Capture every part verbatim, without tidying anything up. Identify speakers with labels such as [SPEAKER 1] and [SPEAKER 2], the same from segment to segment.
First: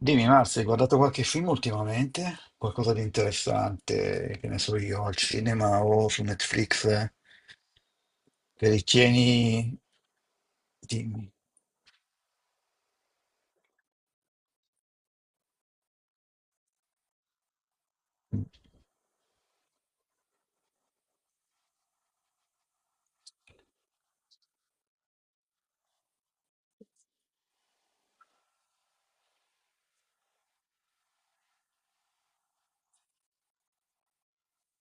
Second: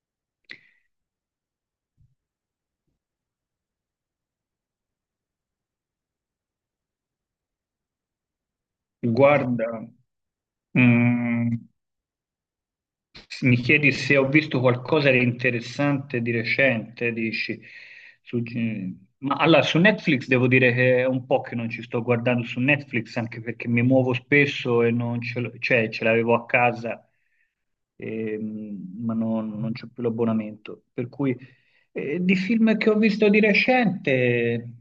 [SPEAKER 1] Dimmi, Marzia, hai guardato qualche film ultimamente? Qualcosa di interessante, che ne so io, al cinema o su Netflix, eh? che ritieni...
[SPEAKER 2] Guarda,
[SPEAKER 1] di-
[SPEAKER 2] mm, mi chiedi se ho visto qualcosa di interessante di recente, dici, su- ma allora su Netflix devo dire che è un po' che non ci sto guardando su Netflix, anche perché mi muovo spesso e non ce l'ho, cioè ce l'avevo a casa, ehm, ma non, non c'ho più l'abbonamento. Per cui eh, di film che ho visto di recente,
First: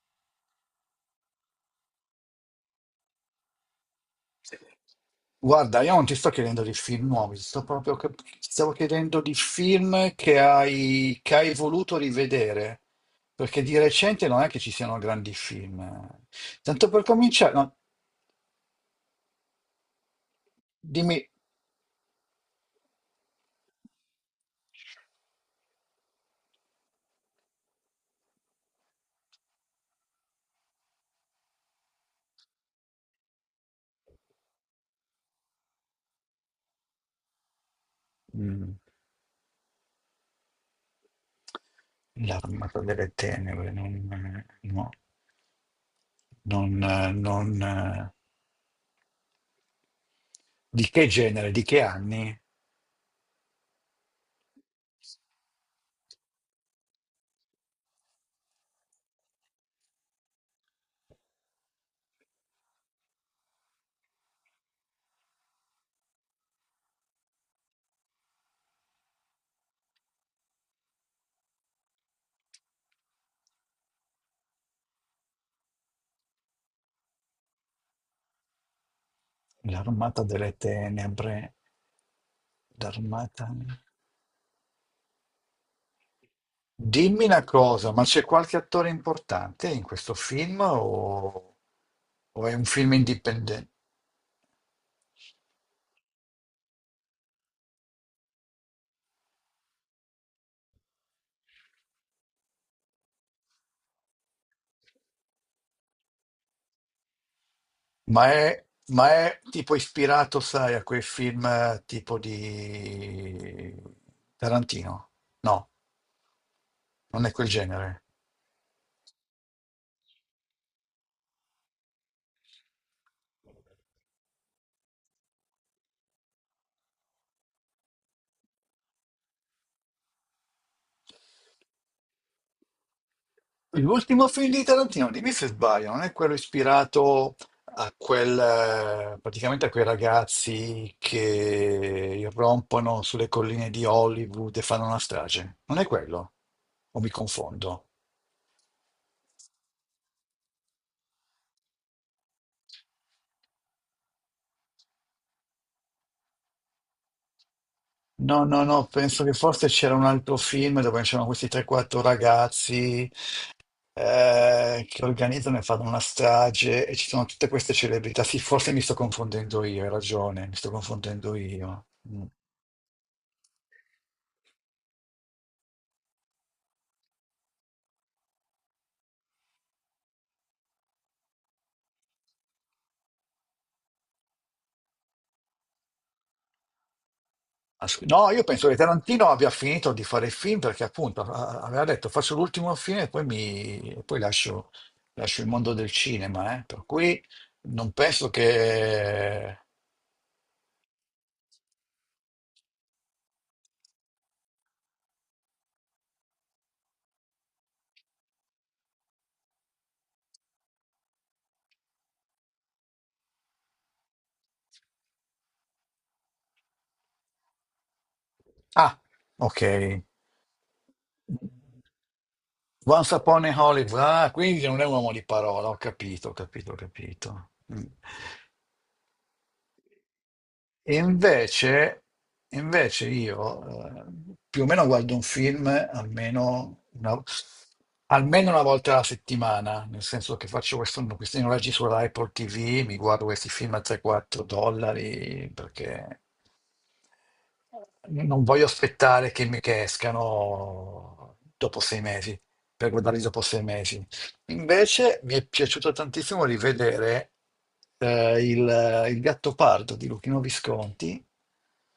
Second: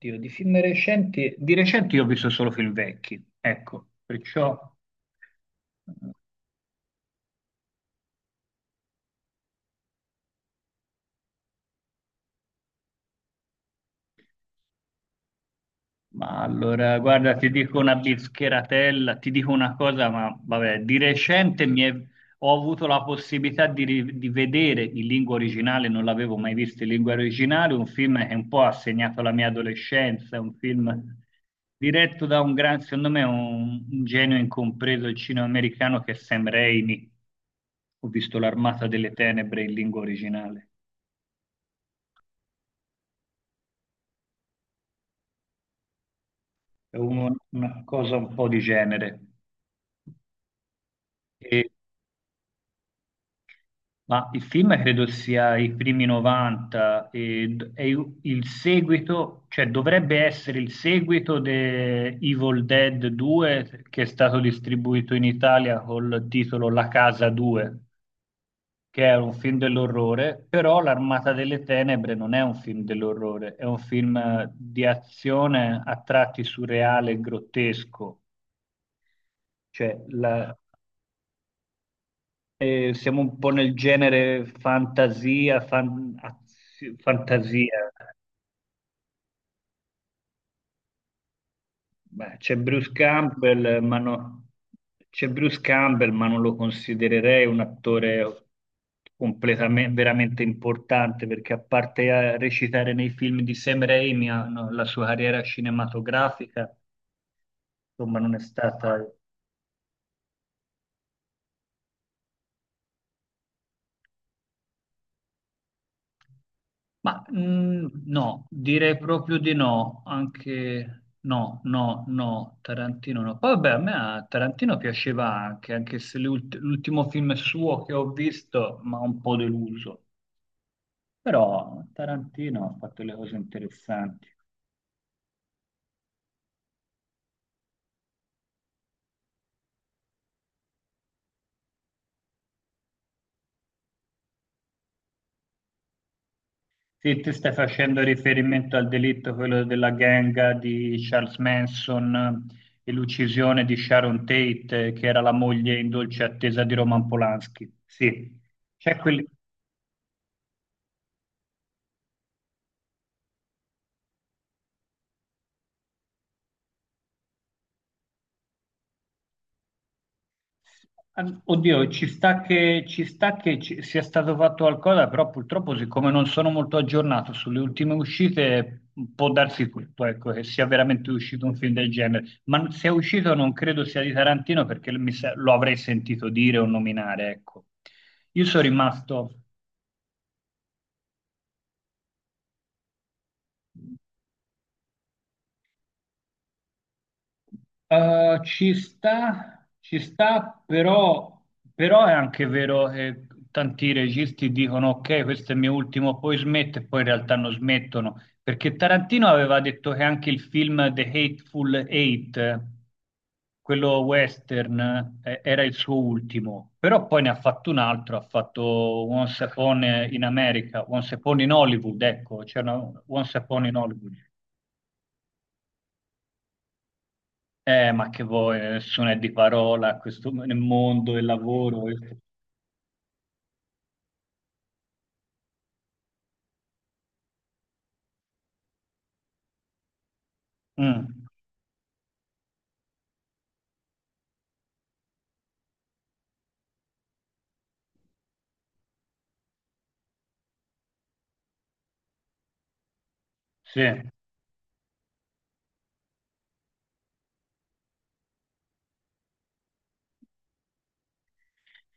[SPEAKER 2] Dio, di film recenti, di recente io ho visto solo film vecchi, ecco, perciò
[SPEAKER 1] Guarda, io non
[SPEAKER 2] eh,
[SPEAKER 1] ti sto chiedendo di film nuovi, sto proprio che- ti stavo chiedendo di film che hai... che hai voluto rivedere, perché di recente non è che ci siano grandi film.
[SPEAKER 2] ma
[SPEAKER 1] Tanto
[SPEAKER 2] allora,
[SPEAKER 1] per
[SPEAKER 2] guarda, ti
[SPEAKER 1] cominciare, no,
[SPEAKER 2] dico una bischeratella, ti dico una cosa, ma vabbè, di
[SPEAKER 1] dimmi...
[SPEAKER 2] recente mi è- ho avuto la possibilità di, ri- di vedere in lingua originale, non l'avevo mai visto in lingua originale, un film che un po' ha segnato la mia adolescenza, un film diretto da un gran, secondo me, un, un genio incompreso del cinema americano che è Sam Raimi. Ho visto
[SPEAKER 1] Mm.
[SPEAKER 2] L'Armata delle Tenebre in lingua originale,
[SPEAKER 1] L'armata delle tenebre, non... no, non...
[SPEAKER 2] è
[SPEAKER 1] eh,
[SPEAKER 2] uno-
[SPEAKER 1] non...
[SPEAKER 2] una cosa un po' di genere.
[SPEAKER 1] Di che genere, di che anni?
[SPEAKER 2] Ma il film credo sia i primi novanta e d- è il il seguito, cioè dovrebbe essere il seguito di Evil Dead due, che è stato distribuito in Italia col titolo La Casa due, che è un film dell'orrore, però L'Armata delle Tenebre non è un film dell'orrore, è un film eh, di azione a tratti surreale e grottesco. Cioè,
[SPEAKER 1] L'armata
[SPEAKER 2] la-
[SPEAKER 1] delle tenebre,
[SPEAKER 2] eh, siamo un po'
[SPEAKER 1] l'armata...
[SPEAKER 2] nel genere fantasia, fan- azio-
[SPEAKER 1] Dimmi una cosa,
[SPEAKER 2] fantasia.
[SPEAKER 1] ma c'è qualche attore importante in questo film o,
[SPEAKER 2] Beh,
[SPEAKER 1] o è
[SPEAKER 2] c'è
[SPEAKER 1] un
[SPEAKER 2] Bruce
[SPEAKER 1] film indipendente?
[SPEAKER 2] Campbell, ma no- c'è Bruce Campbell, ma non lo considererei un attore completamente, veramente importante, perché a parte a recitare nei film di Sam Raimi, ah, no, la sua carriera cinematografica, insomma,
[SPEAKER 1] Ma
[SPEAKER 2] non è
[SPEAKER 1] è,
[SPEAKER 2] stata.
[SPEAKER 1] ma è tipo ispirato, sai, a quei film eh, tipo di Tarantino? No,
[SPEAKER 2] Ma
[SPEAKER 1] non è quel genere.
[SPEAKER 2] mh, no, direi proprio di no, anche no, no, no, Tarantino no. Poi vabbè, a me a Tarantino piaceva anche, anche se le ult- l'ultimo film suo che ho visto mi ha un po' deluso, però Tarantino ha fatto le cose interessanti.
[SPEAKER 1] L'ultimo film di Tarantino, dimmi se sbaglio, non è quello ispirato a quel, eh, praticamente a quei ragazzi che irrompono sulle colline di Hollywood e fanno una strage? Non è quello? O mi
[SPEAKER 2] Sì, ti stai
[SPEAKER 1] confondo?
[SPEAKER 2] facendo riferimento al delitto, quello della gang di Charles Manson eh, e l'uccisione di Sharon Tate, eh, che era la moglie in dolce attesa di Roman Polanski. Sì,
[SPEAKER 1] No, no, no,
[SPEAKER 2] c'è
[SPEAKER 1] penso
[SPEAKER 2] quel...
[SPEAKER 1] che forse c'era un altro film dove c'erano questi tre quattro ragazzi eh, che organizzano e fanno una strage e ci sono tutte queste celebrità. Sì, forse mi sto confondendo io, hai ragione, mi sto confondendo
[SPEAKER 2] An-
[SPEAKER 1] io.
[SPEAKER 2] Oddio, ci
[SPEAKER 1] Mm.
[SPEAKER 2] sta che, ci sta che ci- sia stato fatto qualcosa, però purtroppo, siccome non sono molto aggiornato sulle ultime uscite, può darsi tutto, ecco, che sia veramente uscito un film del genere. Ma se è uscito non credo sia di Tarantino perché mi sa- lo avrei sentito dire o nominare, ecco.
[SPEAKER 1] As- No, io
[SPEAKER 2] Io sono
[SPEAKER 1] penso che Tarantino
[SPEAKER 2] rimasto.
[SPEAKER 1] abbia finito di fare il film perché appunto a- aveva detto faccio l'ultimo film e poi, mi, e poi lascio, lascio il mondo del cinema, eh. Per cui non penso
[SPEAKER 2] Eh, ci
[SPEAKER 1] che...
[SPEAKER 2] sta, ci sta, però, però è anche vero che tanti registi dicono ok, questo è il mio ultimo, poi smetto e poi in realtà non smettono, perché Tarantino aveva detto che anche il film The Hateful Eight, eh, quello western, eh, era il suo ultimo, però poi ne ha fatto un altro, ha fatto
[SPEAKER 1] Ah,
[SPEAKER 2] Once Upon
[SPEAKER 1] ok.
[SPEAKER 2] in America, Once Upon in Hollywood, ecco, c'era una-
[SPEAKER 1] Once
[SPEAKER 2] Once
[SPEAKER 1] Upon a
[SPEAKER 2] Upon in
[SPEAKER 1] Hollywood,
[SPEAKER 2] Hollywood.
[SPEAKER 1] ah, quindi non è un uomo di parola, ho capito, ho capito, ho capito. Mm.
[SPEAKER 2] Eh, ma che vuoi, nessuno è di parola a questo, nel
[SPEAKER 1] E
[SPEAKER 2] mondo del lavoro.
[SPEAKER 1] Invece,
[SPEAKER 2] e-
[SPEAKER 1] invece io eh, più o meno guardo un film almeno una, almeno una volta alla settimana, nel senso che faccio questo-
[SPEAKER 2] Mm,
[SPEAKER 1] questi noleggi sulla Apple T V, mi guardo questi film a tre quattro dollari perché non voglio aspettare che mi che escano dopo sei mesi, per guardarli dopo sei
[SPEAKER 2] sì.
[SPEAKER 1] mesi. Invece mi è piaciuto tantissimo rivedere eh, il, il Gattopardo di Luchino Visconti,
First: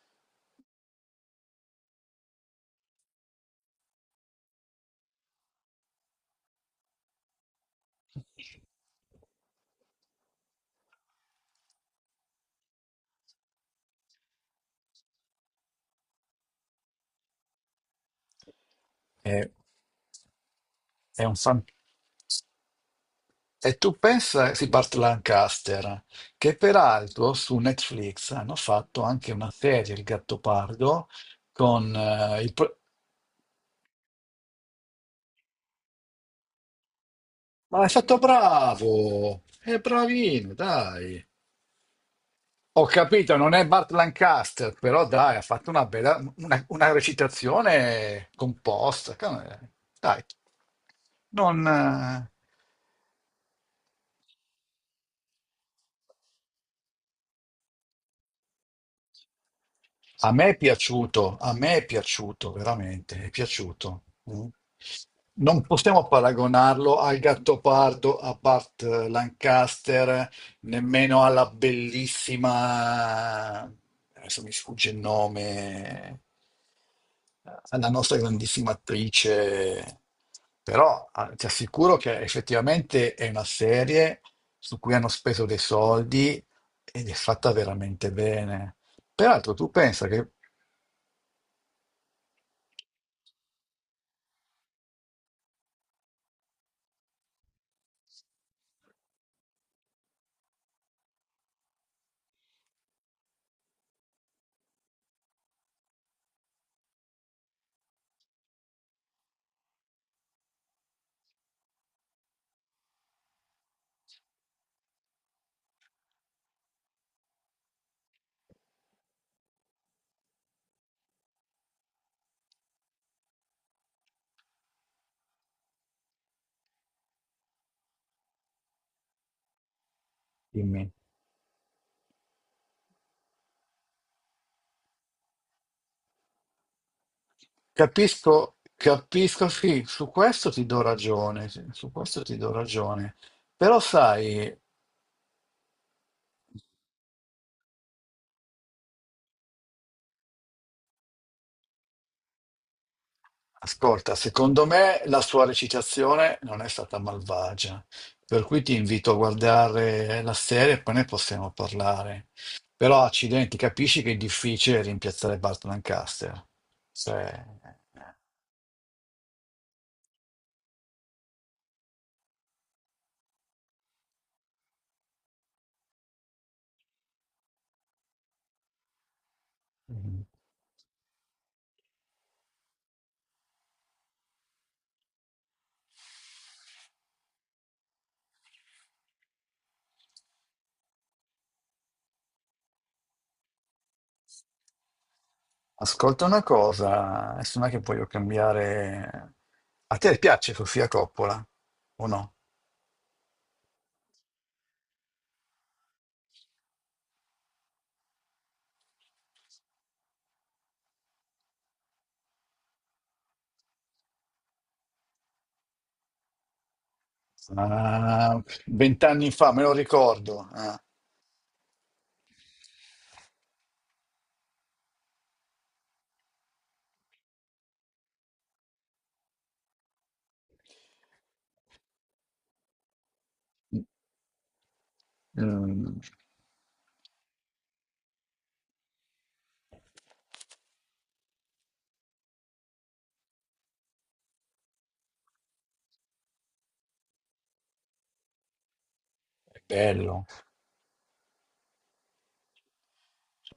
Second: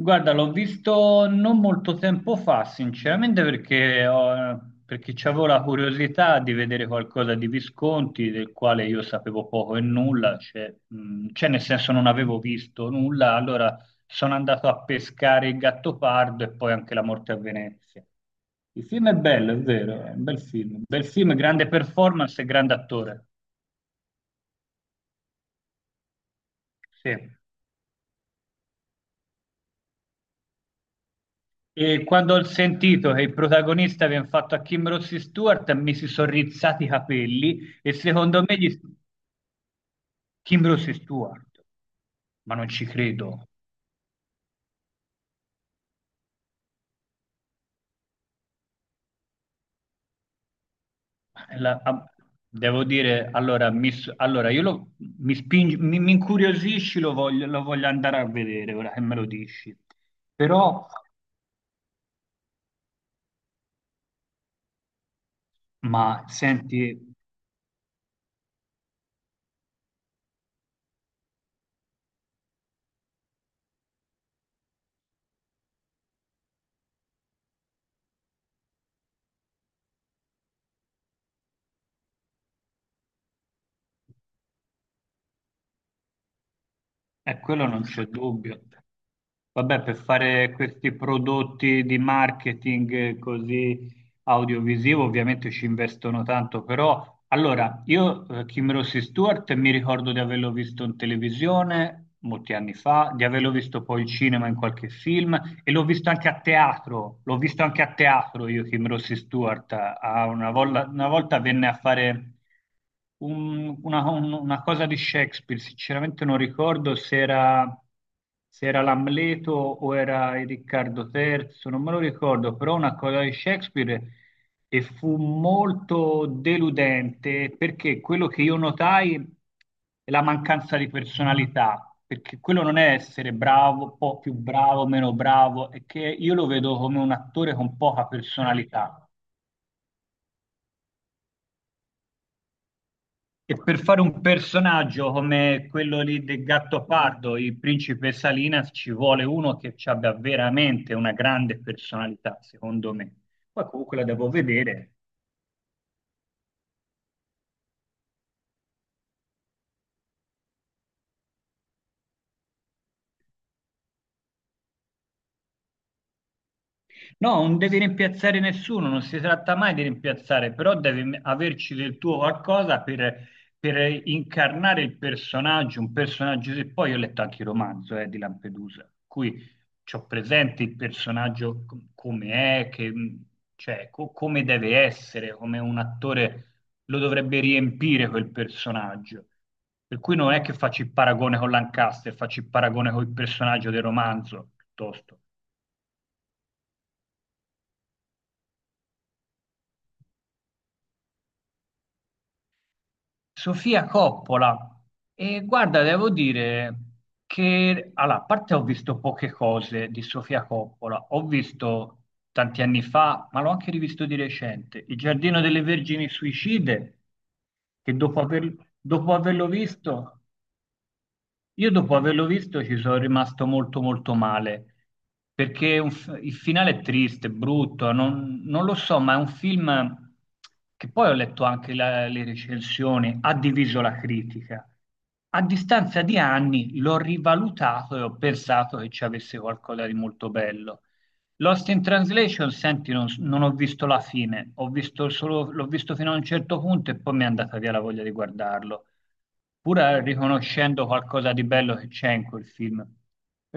[SPEAKER 2] Guarda, l'ho visto non molto tempo fa, sinceramente, perché, ho- perché avevo la curiosità di vedere qualcosa di Visconti, del quale io sapevo poco e nulla, cioè, mm, cioè, nel senso non avevo visto nulla, allora sono andato a pescare il Gattopardo e poi anche La morte a Venezia. Il film è
[SPEAKER 1] è,
[SPEAKER 2] bello, è vero, è un bel film, bel
[SPEAKER 1] è un
[SPEAKER 2] film,
[SPEAKER 1] fan-
[SPEAKER 2] grande performance e grande attore.
[SPEAKER 1] e tu pensa, sì, Burt Lancaster, che
[SPEAKER 2] Sì.
[SPEAKER 1] peraltro su Netflix hanno fatto anche una serie, il Gattopardo, con
[SPEAKER 2] E quando
[SPEAKER 1] eh,
[SPEAKER 2] ho
[SPEAKER 1] il... pro-
[SPEAKER 2] sentito che il protagonista viene fatto a Kim Rossi Stewart, mi si sono rizzati i capelli
[SPEAKER 1] Ma è
[SPEAKER 2] e
[SPEAKER 1] stato
[SPEAKER 2] secondo me gli...
[SPEAKER 1] bravo, è bravino,
[SPEAKER 2] Kim Rossi
[SPEAKER 1] dai.
[SPEAKER 2] Stewart, ma non ci
[SPEAKER 1] Ho capito,
[SPEAKER 2] credo.
[SPEAKER 1] non è Bart Lancaster, però dai, ha fatto una bella, una, una recitazione composta. ca- Dai, non,
[SPEAKER 2] La- a-
[SPEAKER 1] eh,
[SPEAKER 2] Devo dire, allora, mi, s- allora io lo, mi, spingi- mi- mi incuriosisci, lo voglio, lo voglio andare a vedere ora che me lo dici.
[SPEAKER 1] a me è
[SPEAKER 2] Però,
[SPEAKER 1] piaciuto, a me è piaciuto, veramente, è piaciuto. Mm. Non
[SPEAKER 2] ma
[SPEAKER 1] possiamo
[SPEAKER 2] senti,
[SPEAKER 1] paragonarlo al Gattopardo, a Bart Lancaster, nemmeno alla bellissima, adesso mi sfugge il nome, alla nostra grandissima attrice, però ah, ti assicuro che effettivamente è una serie su cui hanno speso dei soldi ed è
[SPEAKER 2] è
[SPEAKER 1] fatta
[SPEAKER 2] quello non c'è
[SPEAKER 1] veramente
[SPEAKER 2] dubbio.
[SPEAKER 1] bene. Peraltro, tu
[SPEAKER 2] Vabbè, per
[SPEAKER 1] pensa che,
[SPEAKER 2] fare questi prodotti di marketing eh, così audiovisivo ovviamente ci investono tanto, però allora io eh, Kim Rossi Stewart mi ricordo di averlo visto in televisione molti anni fa, di averlo visto poi in cinema in qualche film e l'ho visto anche a teatro, l'ho visto anche a teatro io, Kim Rossi Stewart, a- una, volla- una volta venne a fare un- una, un- una cosa di Shakespeare, sinceramente non ricordo se era, se era l'Amleto o era il Riccardo terzo, non me lo ricordo, però una cosa di Shakespeare e fu molto deludente perché quello che io notai è la mancanza di
[SPEAKER 1] dimmi,
[SPEAKER 2] personalità, perché quello non è essere bravo, un po' più bravo, meno bravo, è che io lo vedo come un attore con poca
[SPEAKER 1] capisco,
[SPEAKER 2] personalità.
[SPEAKER 1] capisco, sì, su questo ti do ragione, sì, su questo ti do ragione,
[SPEAKER 2] E
[SPEAKER 1] però
[SPEAKER 2] per fare un
[SPEAKER 1] sai.
[SPEAKER 2] personaggio come quello lì del Gattopardo, il principe Salinas, ci vuole uno che ci abbia veramente una grande personalità, secondo me. Poi comunque la
[SPEAKER 1] Ascolta,
[SPEAKER 2] devo
[SPEAKER 1] secondo
[SPEAKER 2] vedere.
[SPEAKER 1] me la sua recitazione non è stata malvagia, per cui ti invito a guardare la serie e poi ne possiamo parlare. Però, accidenti, capisci che è difficile rimpiazzare Bart Lancaster.
[SPEAKER 2] No,
[SPEAKER 1] Cioè,
[SPEAKER 2] non devi rimpiazzare nessuno, non si tratta mai di rimpiazzare, però devi m- averci del tuo qualcosa per, per incarnare il personaggio, un personaggio che poi io ho letto anche il romanzo eh, di Lampedusa, cui ho
[SPEAKER 1] mm,
[SPEAKER 2] presente il personaggio com- come è, che, mh, cioè, co- come deve essere, come un attore lo dovrebbe riempire quel personaggio. Per cui non è che faccio il paragone con Lancaster, faccio il paragone con il personaggio del romanzo, piuttosto.
[SPEAKER 1] ascolta una cosa, adesso non è che voglio cambiare... A te piace Sofia Coppola o no?
[SPEAKER 2] Sofia Coppola. E guarda, devo dire che, allora, a parte ho visto poche cose di Sofia Coppola, ho visto tanti anni fa, ma l'ho anche rivisto di recente, Il Giardino delle Vergini Suicide, che dopo,
[SPEAKER 1] Ah,
[SPEAKER 2] aver- dopo
[SPEAKER 1] Vent'anni
[SPEAKER 2] averlo
[SPEAKER 1] fa, me lo
[SPEAKER 2] visto
[SPEAKER 1] ricordo. Ah.
[SPEAKER 2] io dopo averlo visto ci sono rimasto molto molto male, perché è un f- il finale è triste, è brutto, non, non lo so, ma è un film che poi ho letto anche la- le recensioni, ha diviso
[SPEAKER 1] Mm,
[SPEAKER 2] la critica. A
[SPEAKER 1] mm,
[SPEAKER 2] distanza di anni l'ho rivalutato e ho pensato che ci avesse qualcosa di molto bello. Lost in Translation, senti, non, non ho visto la fine, ho visto solo- l'ho visto fino a un certo punto e poi mi è andata via la voglia di guardarlo pur
[SPEAKER 1] è bello.
[SPEAKER 2] riconoscendo qualcosa di bello che c'è in quel film.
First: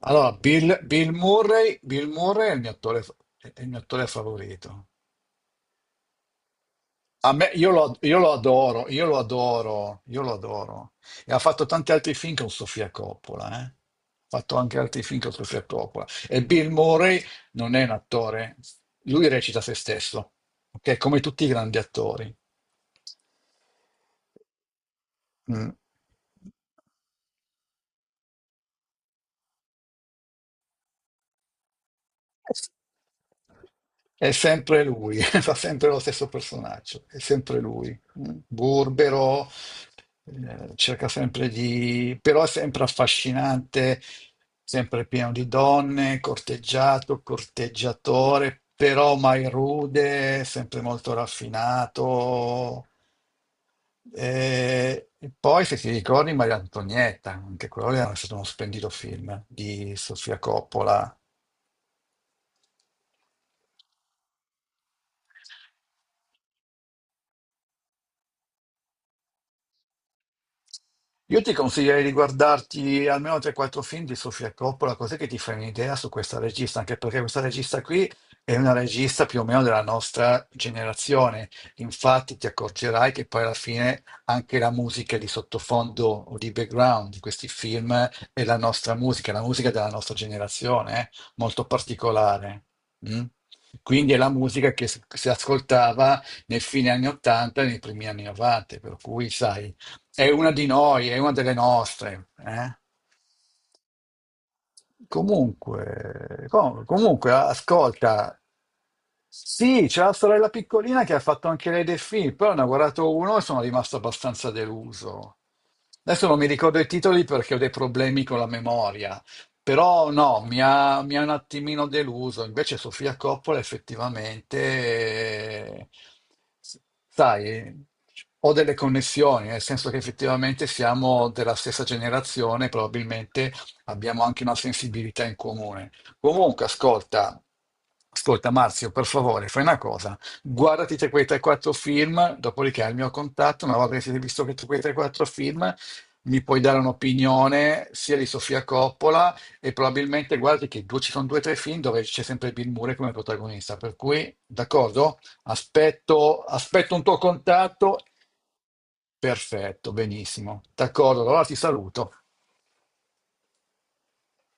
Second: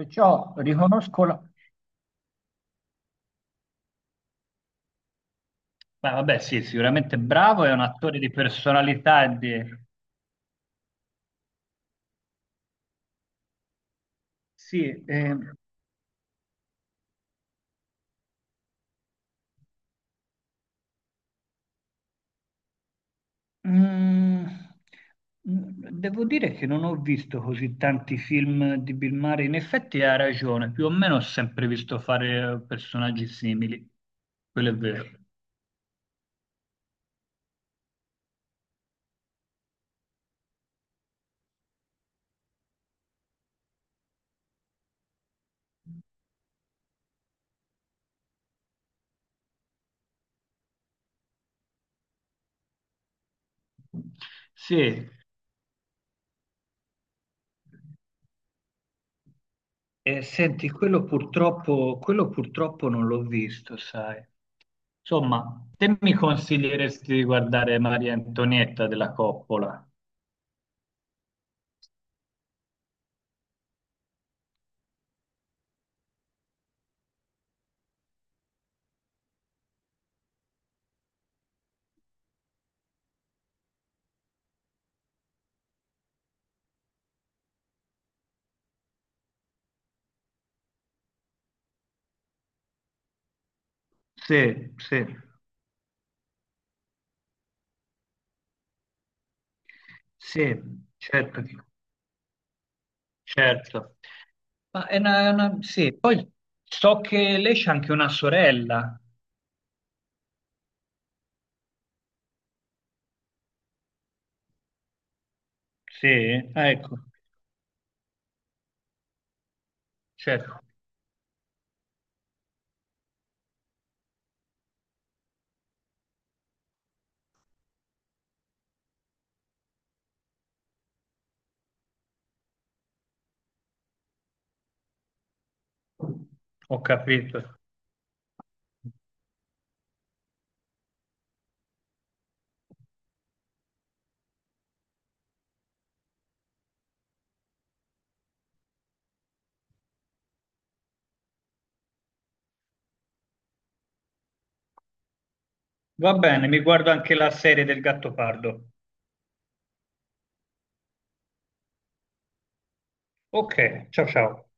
[SPEAKER 1] Allora, Bill, Bill
[SPEAKER 2] riconosco la...
[SPEAKER 1] Murray, Bill Murray è il mio attore, è il mio attore favorito.
[SPEAKER 2] Beh, vabbè, sì, sicuramente
[SPEAKER 1] A me,
[SPEAKER 2] bravo,
[SPEAKER 1] io
[SPEAKER 2] è un
[SPEAKER 1] lo, io
[SPEAKER 2] attore di
[SPEAKER 1] lo adoro, io lo
[SPEAKER 2] personalità e di...
[SPEAKER 1] adoro, io lo adoro. E ha fatto tanti altri film con Sofia Coppola, eh. Ha fatto anche altri
[SPEAKER 2] Sì,
[SPEAKER 1] film con
[SPEAKER 2] eh,
[SPEAKER 1] Sofia Coppola. E Bill Murray non è un attore, lui recita se stesso, ok? Come tutti i grandi attori.
[SPEAKER 2] mm,
[SPEAKER 1] Mm.
[SPEAKER 2] mm, devo dire che non ho visto così tanti film di Bill Murray, in effetti ha ragione, più o meno ho sempre visto fare eh, personaggi simili,
[SPEAKER 1] È
[SPEAKER 2] quello è
[SPEAKER 1] sempre
[SPEAKER 2] vero.
[SPEAKER 1] lui, fa sempre lo stesso personaggio, è sempre lui, mm. burbero, eh, cerca sempre di... però è sempre affascinante, sempre pieno di donne, corteggiato, corteggiatore, però mai rude, sempre molto raffinato.
[SPEAKER 2] Sì,
[SPEAKER 1] E e poi, se ti ricordi, Maria Antonietta, anche quello era stato uno splendido film di
[SPEAKER 2] eh,
[SPEAKER 1] Sofia
[SPEAKER 2] senti, quello
[SPEAKER 1] Coppola.
[SPEAKER 2] purtroppo, quello purtroppo non l'ho visto, sai. Insomma, te mi consiglieresti di guardare Maria Antonietta della Coppola?
[SPEAKER 1] Io ti consiglierei di guardarti almeno tre o quattro film di Sofia Coppola, così che ti fai un'idea su questa regista, anche perché questa regista qui è una regista più o meno della nostra generazione. Infatti ti accorgerai che poi alla fine anche la musica di sottofondo o di background di questi film è la nostra musica, la musica della nostra generazione, eh, molto particolare. Mm? Quindi è la musica
[SPEAKER 2] Sì,
[SPEAKER 1] che si,
[SPEAKER 2] sì,
[SPEAKER 1] si ascoltava nei fine anni ottanta e nei primi anni novanta, per cui sai. È una
[SPEAKER 2] sì,
[SPEAKER 1] di noi, è una
[SPEAKER 2] certo.
[SPEAKER 1] delle
[SPEAKER 2] che-
[SPEAKER 1] nostre. Eh?
[SPEAKER 2] Certo. Ma è una, è una- Sì, poi
[SPEAKER 1] Comunque, com-
[SPEAKER 2] so
[SPEAKER 1] comunque,
[SPEAKER 2] che lei c'ha anche una
[SPEAKER 1] ascolta,
[SPEAKER 2] sorella.
[SPEAKER 1] sì, c'è la sorella piccolina che ha fatto anche lei dei film, però ne ho guardato uno e sono rimasto abbastanza deluso. Adesso non mi
[SPEAKER 2] Sì, ah,
[SPEAKER 1] ricordo i
[SPEAKER 2] ecco,
[SPEAKER 1] titoli perché ho dei problemi con la memoria, però no,
[SPEAKER 2] certo,
[SPEAKER 1] mi ha, mi ha un attimino deluso. Invece Sofia Coppola effettivamente, eh, sai, ho delle connessioni, nel senso che effettivamente siamo della stessa generazione, probabilmente abbiamo anche una sensibilità in comune. Comunque,
[SPEAKER 2] ho
[SPEAKER 1] ascolta,
[SPEAKER 2] capito.
[SPEAKER 1] ascolta Marzio, per favore, fai una cosa, guardati te quei tre o quattro film, dopodiché hai il mio contatto, una volta che siete visto che tu quei tre o quattro film, mi puoi dare un'opinione sia di Sofia Coppola e probabilmente guardi che due, ci sono due o tre film dove c'è sempre Bill Murray come protagonista, per cui, d'accordo?
[SPEAKER 2] Va
[SPEAKER 1] Aspetto,
[SPEAKER 2] bene, mi guardo
[SPEAKER 1] aspetto un
[SPEAKER 2] anche
[SPEAKER 1] tuo
[SPEAKER 2] la serie del
[SPEAKER 1] contatto.
[SPEAKER 2] Gattopardo.
[SPEAKER 1] Perfetto, benissimo. D'accordo, allora ti saluto.
[SPEAKER 2] Ok, ciao ciao.